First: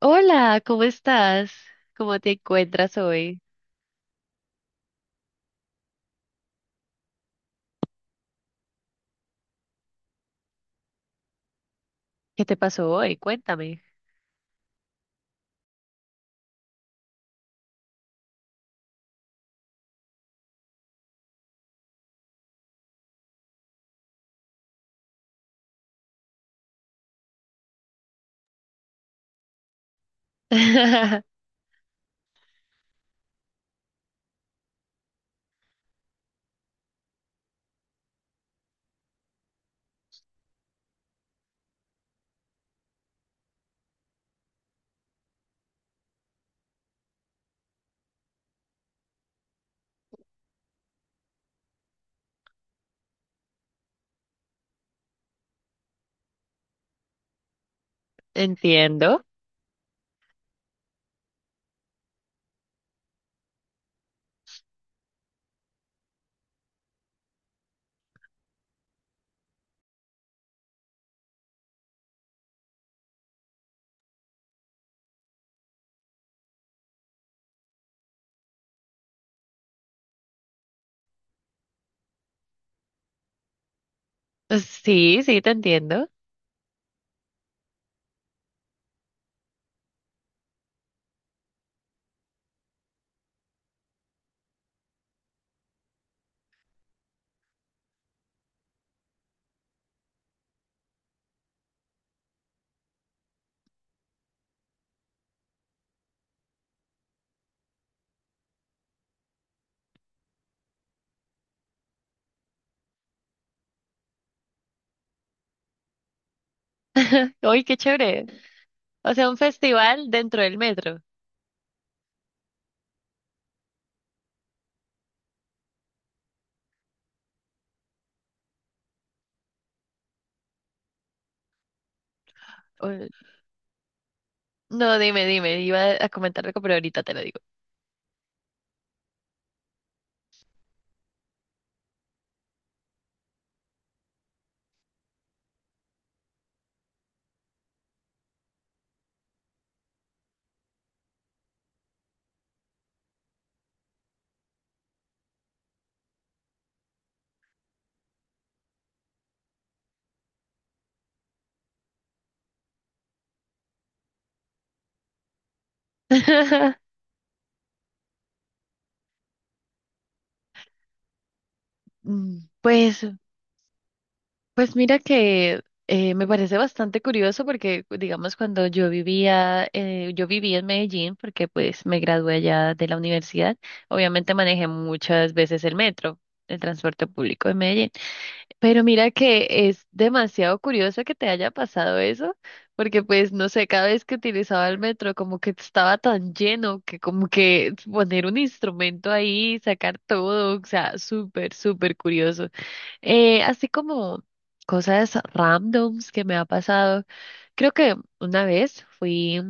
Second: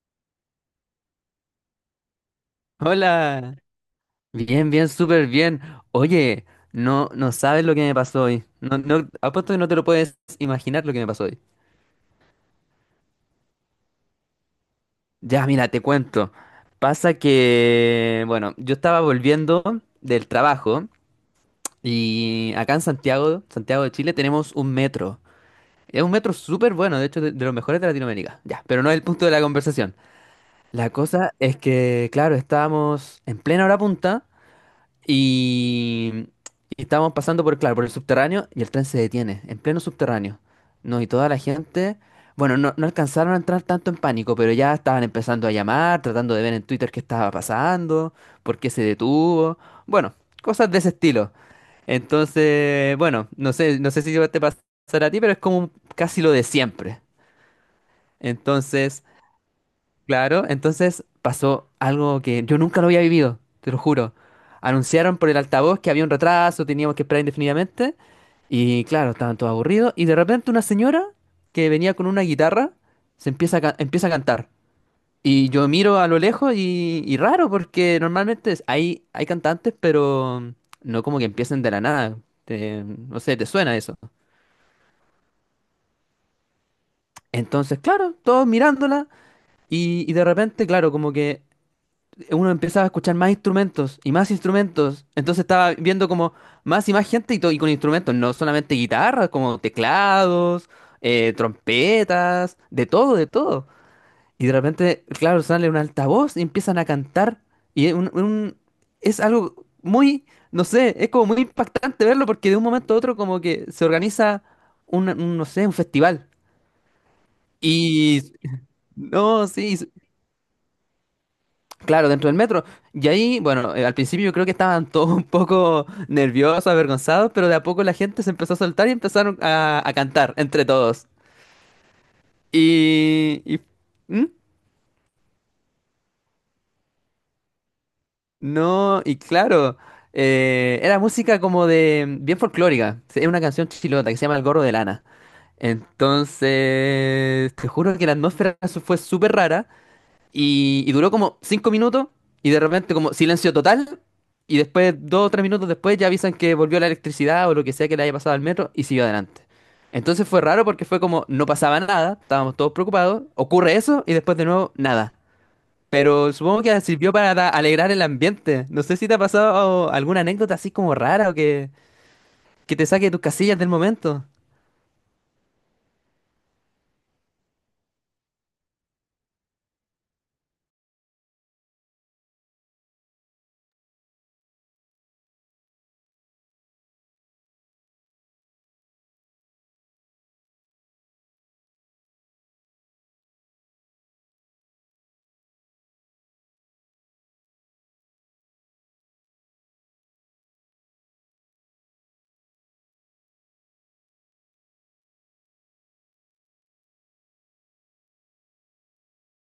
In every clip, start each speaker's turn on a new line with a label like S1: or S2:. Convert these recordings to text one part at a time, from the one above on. S1: Hola, ¿cómo estás? ¿Cómo te encuentras hoy?
S2: Hola, bien, bien, súper bien. Oye, no, no sabes lo que me pasó hoy. No, no, apuesto que no te lo puedes imaginar lo que me pasó hoy.
S1: ¿Qué te pasó hoy? Cuéntame.
S2: Ya, mira, te cuento. Pasa que, bueno, yo estaba volviendo del trabajo y acá en Santiago, Santiago de Chile, tenemos un metro. Es un metro súper bueno, de hecho, de los mejores de Latinoamérica. Ya, pero no es el punto de la conversación. La cosa es que, claro, estábamos en plena hora punta. Y, y estábamos pasando por, claro, por el subterráneo y el tren se detiene, en pleno subterráneo. No, y toda la gente, bueno, no, no alcanzaron a entrar tanto en pánico, pero ya estaban empezando a llamar, tratando de ver en Twitter qué estaba pasando, por qué se detuvo, bueno, cosas de ese estilo. Entonces, bueno, no sé, no sé si te pasará a ti, pero es como casi lo de siempre. Entonces...
S1: Entiendo.
S2: Claro, entonces pasó algo que yo nunca lo había vivido, te lo juro. Anunciaron por el altavoz que había un retraso, teníamos que esperar indefinidamente. Y claro, estaban todos aburridos. Y de repente una señora que venía con una guitarra se empieza a, empieza a cantar. Y yo miro a lo lejos y raro, porque normalmente hay, hay cantantes, pero no como que empiecen de la nada. No sé, te suena eso.
S1: Sí, sí, te entiendo.
S2: Entonces, claro, todos mirándola. Y de repente, claro, como que uno empezaba a escuchar más instrumentos y más instrumentos. Entonces estaba viendo como más y más gente y, y con instrumentos, no solamente guitarras, como teclados, trompetas, de todo, de todo. Y de repente, claro, sale un altavoz y empiezan a cantar. Y es es algo muy, no sé, es como muy impactante verlo porque de un momento a otro como que se organiza un, no sé, un festival.
S1: Uy, qué
S2: Y
S1: chévere. O sea, un
S2: no, sí,
S1: festival dentro del metro.
S2: claro, dentro del metro. Y ahí, bueno, al principio yo creo que estaban todos un poco nerviosos, avergonzados, pero de a poco la gente se empezó a soltar y empezaron a cantar entre todos.
S1: O-
S2: Y- ¿Mm?
S1: no, dime, dime. Iba a comentar algo, pero ahorita te lo digo.
S2: No, y claro, era música como de... bien folclórica. Sí, es una canción chilota que se llama El Gorro de Lana. Entonces, te juro que la atmósfera fue súper rara. Y duró como 5 minutos y de repente como silencio total. Y después, dos o tres minutos después, ya avisan que volvió la electricidad o lo que sea que le haya pasado al metro y siguió adelante. Entonces fue raro porque fue como no pasaba nada, estábamos todos preocupados, ocurre eso y después de nuevo nada. Pero supongo que sirvió para alegrar el ambiente. No sé si te ha pasado alguna anécdota así como rara o
S1: Mm,
S2: que te
S1: pues.
S2: saque de tus casillas del momento.
S1: Pues mira que me parece bastante curioso porque, digamos, cuando yo vivía, yo viví en Medellín porque pues me gradué allá de la universidad, obviamente manejé muchas veces el metro, el transporte público de Medellín, pero mira que es demasiado curioso que te haya pasado eso, porque pues no sé, cada vez que utilizaba el metro como que estaba tan lleno que como que poner un instrumento ahí, sacar todo, o sea, súper, súper curioso. Así como cosas randoms que me ha pasado. Creo que una vez fui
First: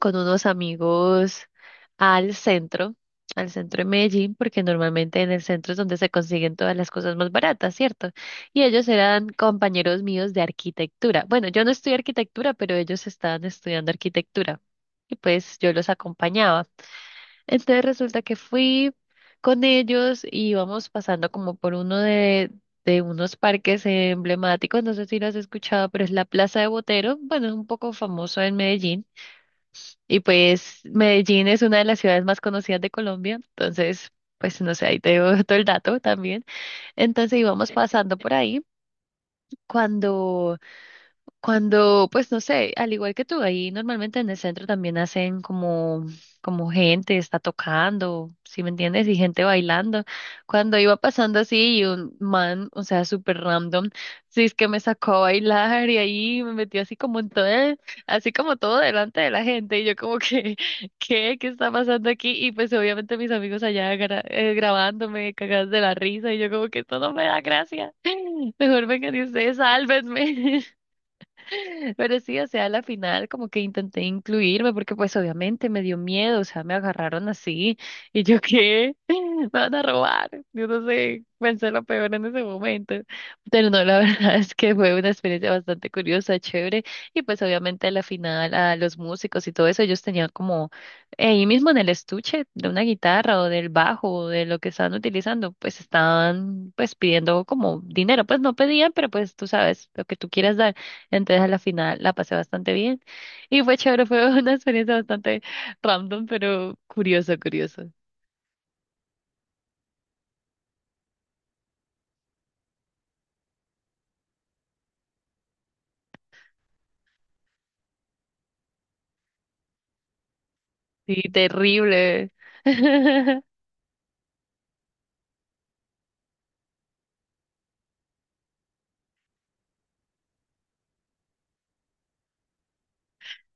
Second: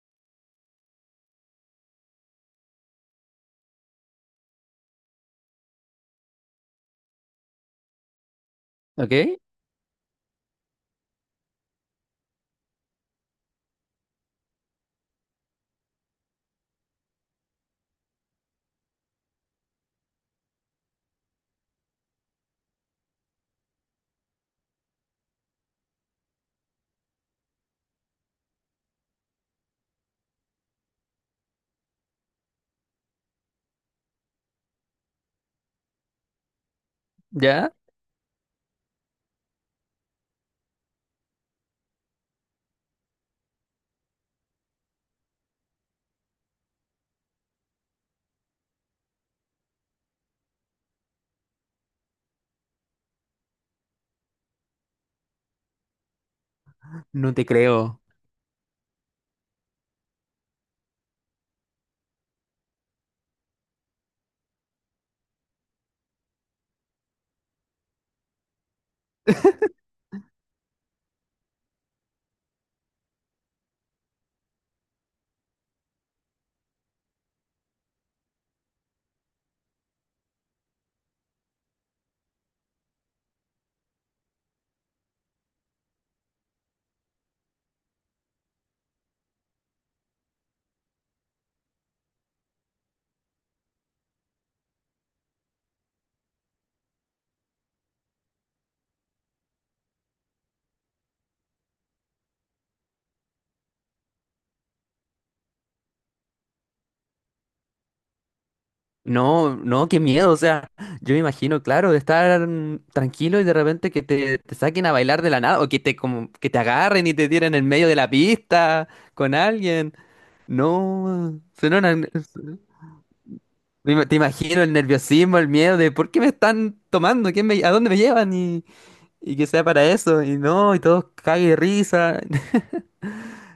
S1: con unos amigos al centro, al centro de Medellín, porque normalmente en el centro es donde se consiguen todas las cosas más baratas, ¿cierto? Y ellos eran
S2: ¿Ok?
S1: compañeros míos de arquitectura. Bueno, yo no estudié arquitectura, pero ellos estaban estudiando arquitectura. Y pues yo los acompañaba. Entonces resulta que fui con ellos y íbamos pasando como por uno de unos parques emblemáticos, no sé si lo has escuchado, pero es la Plaza de Botero, bueno, es un poco famoso en Medellín y pues Medellín es una de las ciudades más conocidas de Colombia, entonces pues no sé, ahí te doy todo el dato también. Entonces íbamos
S2: ¿Ya?
S1: pasando por ahí cuando cuando, pues no sé, al igual que tú, ahí normalmente en el centro también hacen como, como gente está tocando, ¿sí me entiendes? Y gente bailando. Cuando iba pasando así y un man, o sea, súper random, sí es que me sacó a bailar y ahí me metió así como en
S2: No te
S1: todo, el-
S2: creo.
S1: así como todo delante de la gente y yo como que, ¿qué? ¿Qué está pasando aquí? Y pues obviamente mis amigos allá gra- grabándome, cagadas de la risa y yo como que esto no me da gracia. Mejor vengan y ustedes, sálvenme. Pero sí, o sea, a la final como que intenté incluirme porque pues obviamente me dio miedo, o sea, me agarraron así y yo qué, me van a robar. Yo no sé, pensé lo peor en ese momento. Pero no, la verdad es que fue una experiencia bastante curiosa, chévere. Y pues obviamente a la final a los músicos y todo eso, ellos tenían como ahí mismo en el estuche de una guitarra o del bajo o de lo que estaban utilizando, pues estaban pues pidiendo como dinero, pues no pedían, pero pues tú sabes lo que tú quieras dar. Entonces a la final la pasé bastante bien y fue chévere, fue una experiencia bastante random, pero curioso curioso.
S2: No, no, qué miedo, o sea, yo me imagino, claro, de estar tranquilo y de repente que te saquen a bailar de la nada o que te como que te agarren y te tiren en medio de la pista con alguien.
S1: Sí,
S2: No, suena una-
S1: terrible.
S2: te imagino el nerviosismo, el miedo de por qué me están tomando, ¿quién a dónde me llevan? Y, y que sea para eso y no, y todos cague de risa.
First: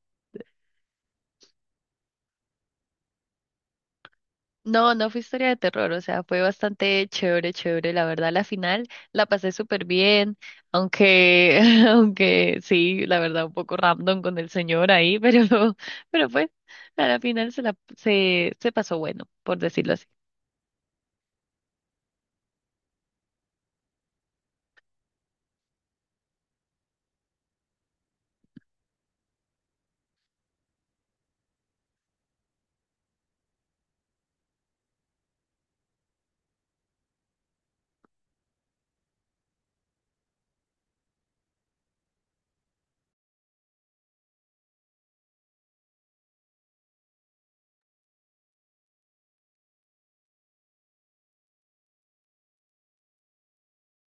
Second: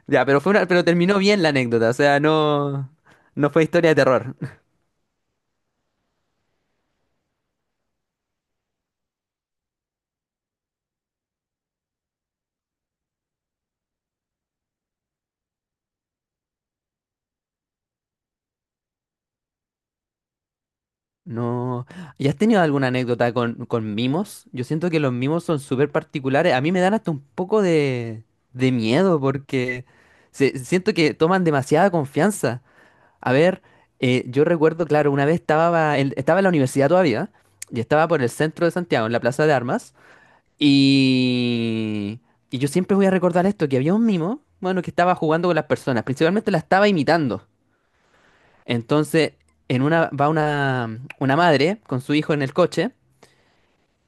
S2: Ya, pero fue una- pero terminó bien la anécdota, o sea, no no fue historia de terror.
S1: No, no fue historia de terror, o sea, fue bastante chévere, chévere, la verdad, la final la pasé súper bien, aunque, aunque sí, la verdad, un poco random con el señor ahí, pero pues, a la final se pasó bueno, por decirlo así.
S2: No. ¿Y has tenido alguna anécdota con mimos? Yo siento que los mimos son súper particulares. A mí me dan hasta un poco de miedo porque siento que toman demasiada confianza. A ver, yo recuerdo, claro, una vez estaba en, estaba en la universidad todavía y estaba por el centro de Santiago, en la Plaza de Armas. Y, y yo siempre voy a recordar esto, que había un mimo, bueno, que estaba jugando con las personas, principalmente la estaba imitando. Entonces, en una va una madre con su hijo en el coche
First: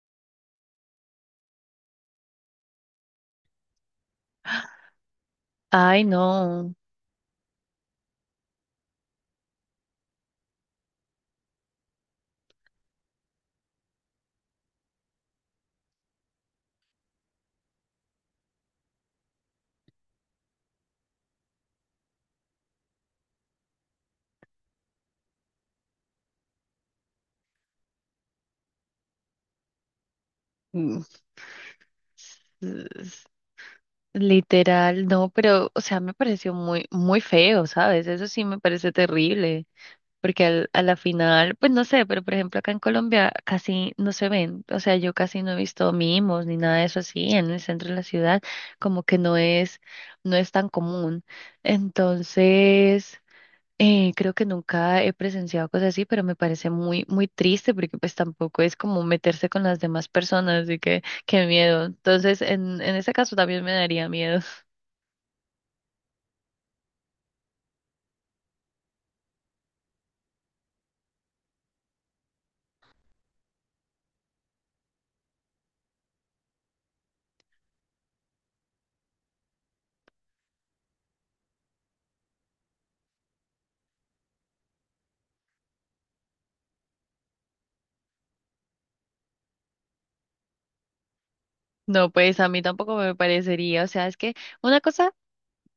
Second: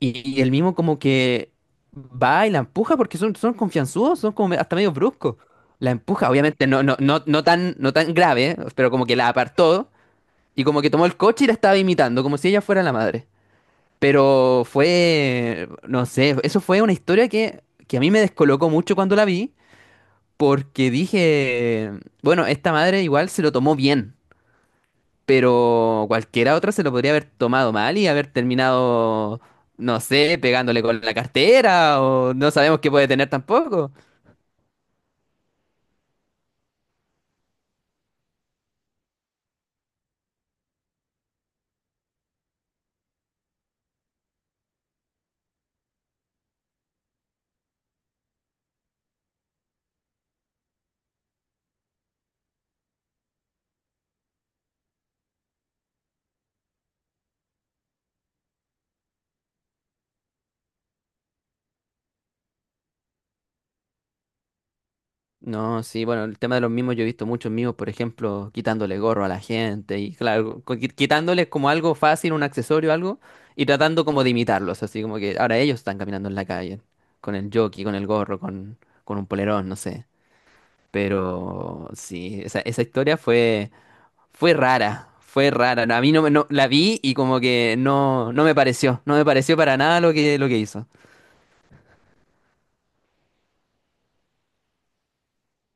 S2: y el mismo como que va y la empuja porque son, son confianzudos, son como hasta medio bruscos. La
S1: Ay,
S2: empuja, obviamente
S1: no.
S2: no, no, no, no tan, no tan grave, ¿eh? Pero como que la apartó y como que tomó el coche y la estaba imitando, como si ella fuera la madre. Pero fue, no sé, eso fue una historia que a mí me descolocó mucho cuando la vi porque dije, bueno, esta madre igual se lo tomó bien. Pero cualquiera otra se lo podría haber tomado mal y haber terminado, no sé, pegándole con
S1: Mm.
S2: la cartera o no sabemos qué puede tener tampoco.
S1: Literal, no, pero, o sea, me pareció muy, muy feo, ¿sabes? Eso sí me parece terrible, porque al, a la final, pues no sé, pero por ejemplo acá en Colombia casi no se ven, o sea, yo casi no he visto mimos ni nada de eso así en el centro de la ciudad, como que no es, no es tan común. Entonces, creo que nunca he presenciado cosas así, pero me parece muy, muy triste porque pues tampoco es como meterse con las demás personas, así que qué miedo. Entonces, en ese caso también me daría miedo.
S2: No, sí, bueno, el tema de los mimos, yo he visto muchos mimos, por ejemplo, quitándole gorro a la gente y claro, quitándoles como algo fácil, un accesorio, algo, y tratando como de imitarlos, así como que ahora ellos están caminando en la calle, con el jockey, con el gorro, con un polerón, no sé. Pero sí, esa historia fue... Fue rara, fue rara. No, a mí no, la vi y como que no, no me pareció, no me pareció para nada lo que, lo que hizo.
S1: No, pues a mí tampoco me parecería, o sea, es que una cosa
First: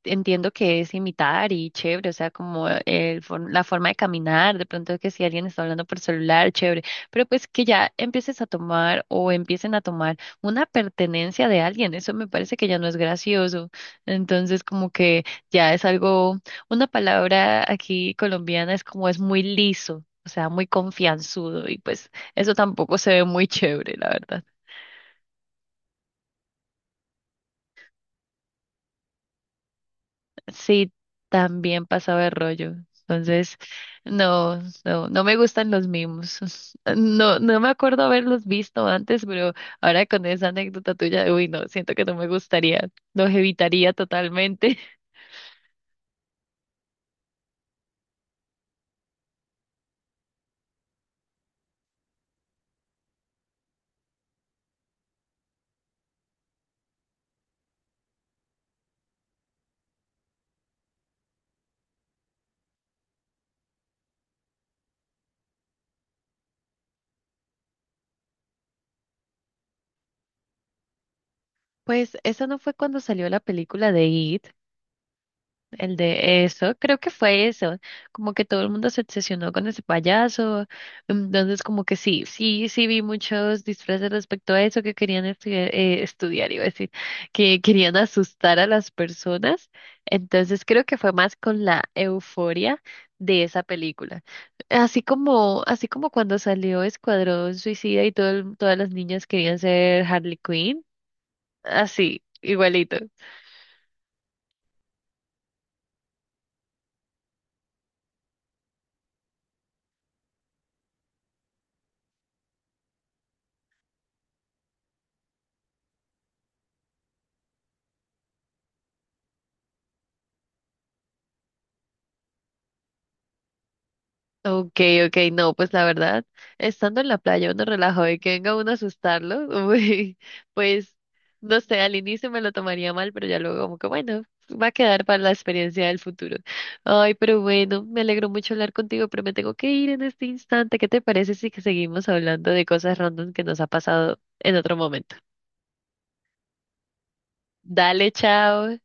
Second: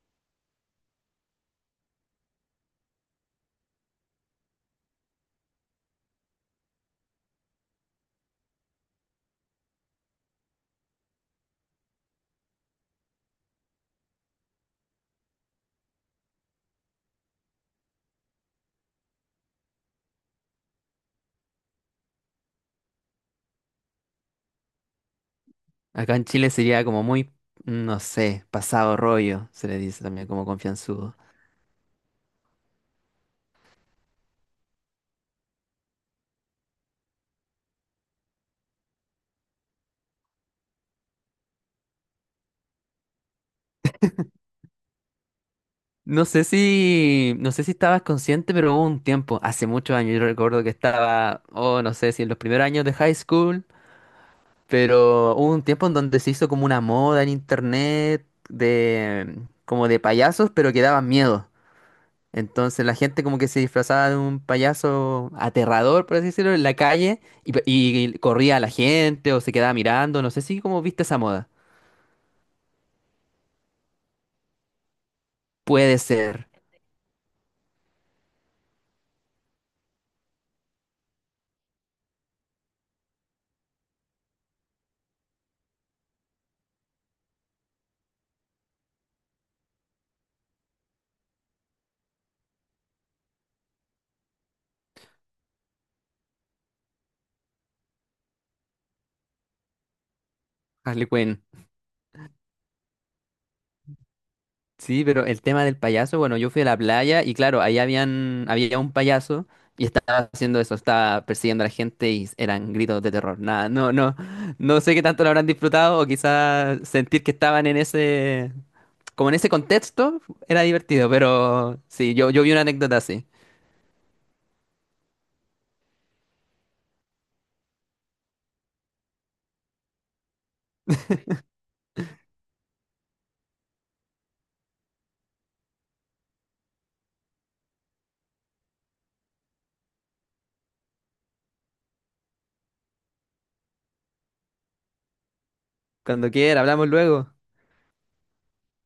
S1: entiendo que es imitar y chévere, o sea, como el, for- la forma de caminar, de pronto que si alguien está hablando por celular, chévere, pero pues que ya empieces a tomar o empiecen a tomar una pertenencia de alguien, eso me parece que ya no es gracioso, entonces como que ya es algo, una palabra aquí colombiana es como es muy liso, o sea, muy confianzudo y pues eso tampoco se ve muy chévere, la verdad.
S2: Acá en Chile sería como muy, no sé, pasado rollo, se le dice también como
S1: Sí,
S2: confianzudo.
S1: también pasaba de rollo. Entonces, no, no, no me gustan los mimos. No, no me acuerdo haberlos visto antes, pero ahora con esa anécdota tuya, uy, no, siento que no me gustaría, los evitaría totalmente.
S2: No sé si, no sé si estabas consciente, pero hubo un tiempo, hace muchos años, yo recuerdo que estaba, oh, no sé si en los primeros años de high school, pero hubo un tiempo en donde se hizo como una moda en internet de, como de payasos, pero que daban miedo. Entonces la gente como que se disfrazaba de un payaso aterrador, por así decirlo, en la calle y, y corría a la gente o se quedaba mirando, no sé si como viste esa moda.
S1: Pues eso no fue cuando salió la película de It.
S2: Puede
S1: El de
S2: ser,
S1: eso, creo que fue eso, como que todo el mundo se obsesionó con ese payaso, entonces como que sí, sí, sí vi muchos disfraces respecto a eso que querían estudiar, estudiar, iba a decir, que querían asustar a las personas, entonces creo que fue más con la euforia de esa película, así como cuando salió Escuadrón Suicida y todo el- todas las niñas querían ser Harley Quinn,
S2: Harley Quinn.
S1: así, igualito.
S2: Sí, pero el tema del payaso, bueno, yo fui a la playa y claro, ahí habían, había un payaso y estaba haciendo eso, estaba persiguiendo a la gente y eran gritos de terror. Nada, no, no, no sé qué tanto lo habrán disfrutado o quizás sentir que estaban en ese, como en ese contexto, era divertido, pero sí, yo vi una anécdota así.
S1: Ok, ok, no, pues la verdad, estando en la playa uno relajado y que venga uno a asustarlo, uy, pues no sé, al inicio me lo tomaría mal, pero ya luego como que bueno, va a quedar para la experiencia del futuro. Ay, pero bueno, me alegro mucho hablar contigo, pero me tengo que ir en este instante. ¿Qué te parece si que seguimos hablando de cosas random que nos ha pasado en otro momento?
S2: Cuando quiera, hablamos luego.
S1: Dale, chao.